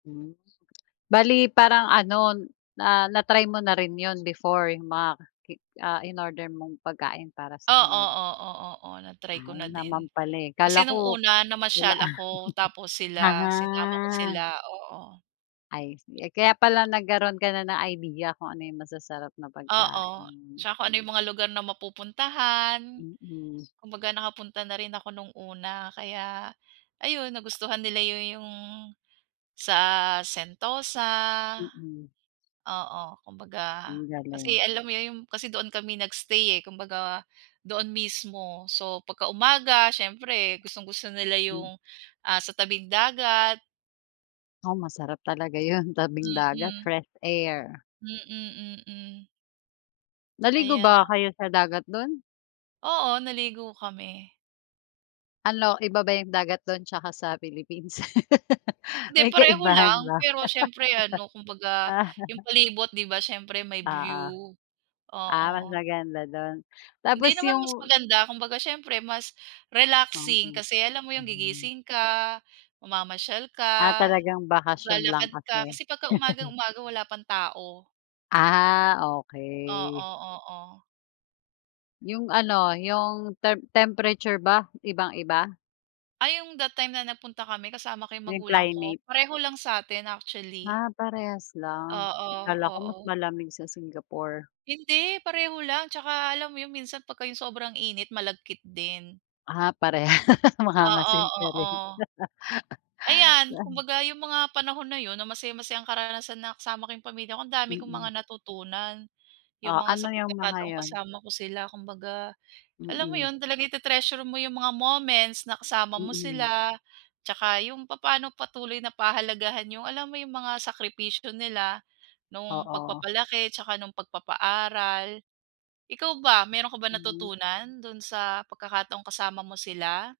Hmm. Bale parang ano, n na na-try mo na rin yun before yung mga ki ah, inorder mong pagkain para sa Oo, kanila? oo, oo, na-try ko Ay, na naman din. pala, eh. Kasi Kala nung ko una, wala. namasyal ako tapos sila, sinama ko sila, Ah. oo. Ay sige. Eh, kaya pala nagkaro'n ka na ng idea kung ano yung masasarap na Oo, pagkain. tsaka kung ano yung mga lugar na mapupuntahan. Mm. Kumbaga, nakapunta na rin ako nung una kaya ayun, nagustuhan nila yun yung sa Sentosa. Mm. Oo, kumbaga Ang kasi galing. alam mo yun yung kasi doon kami nag-stay, eh. Kumbaga, doon mismo. So, pagka umaga siyempre gustong-gusto nila M yung, ah, sa tabing dagat. Oo, masarap talaga yun, tabing dagat, Mm. fresh air. Mm, mm. Naligo Aya ba kayo sa dagat dun? Oo, naligo kami. Ano, iba ba yung dagat dun tsaka sa Philippines? Hindi, May pareho kaibahan lang. ba? Pero siyempre ano, kumbaga Ah. yung palibot di ba siyempre may Oo. view. Ah, Oo. mas maganda dun. Tapos Hindi naman mas yung maganda. Kumbaga, siyempre mas relaxing Mm. kasi alam mo yung Hmm. gigising ka, mamamasyal Ah, ka, talagang bakasyon lang maglalakad ka. kasi. Kasi pagka umagang-umaga wala pang tao. Ah, okey. Oo, oo. Yung ano, yung temp temperature ba ibang-iba? Ay yung that time na nagpunta kami kasama ko yung Yung magulang ko. climate. Pareho lang sa'tin, actually. Ah, parehas lang. Oo, Akala ko mas oo. malamig sa Singapore. Hindi. Pareho lang tsaka alam mo yung minsan pagka yung sobrang init malagkit din. Ah, parehas. Oo, Mangangasim ka rin. oo. Ayan, kumbaga 'yong mga panahon na yun na masayang-masayang karanasan na kasama ko 'yong pamilya ko, ang dami kong mga Mm. natutunan. 'Yong Oh, mga sa ano yung mga pagkakataong yun? kasama ko sila kumbaga, alam mo Mm. 'yon, talaga iti-treasure mo 'yong mga moments na kasama mo Mm. sila tsaka 'yong papa'no patuloy na pahalagahan 'yong alam mo 'yong mga sakripisyo nila no'ng Oo. pagpapalaki tsaka no'ng pagpapaaral. Ikaw ba, meron ka bang Hmm. natutunan do'n sa pagkakataong kasama mo sila?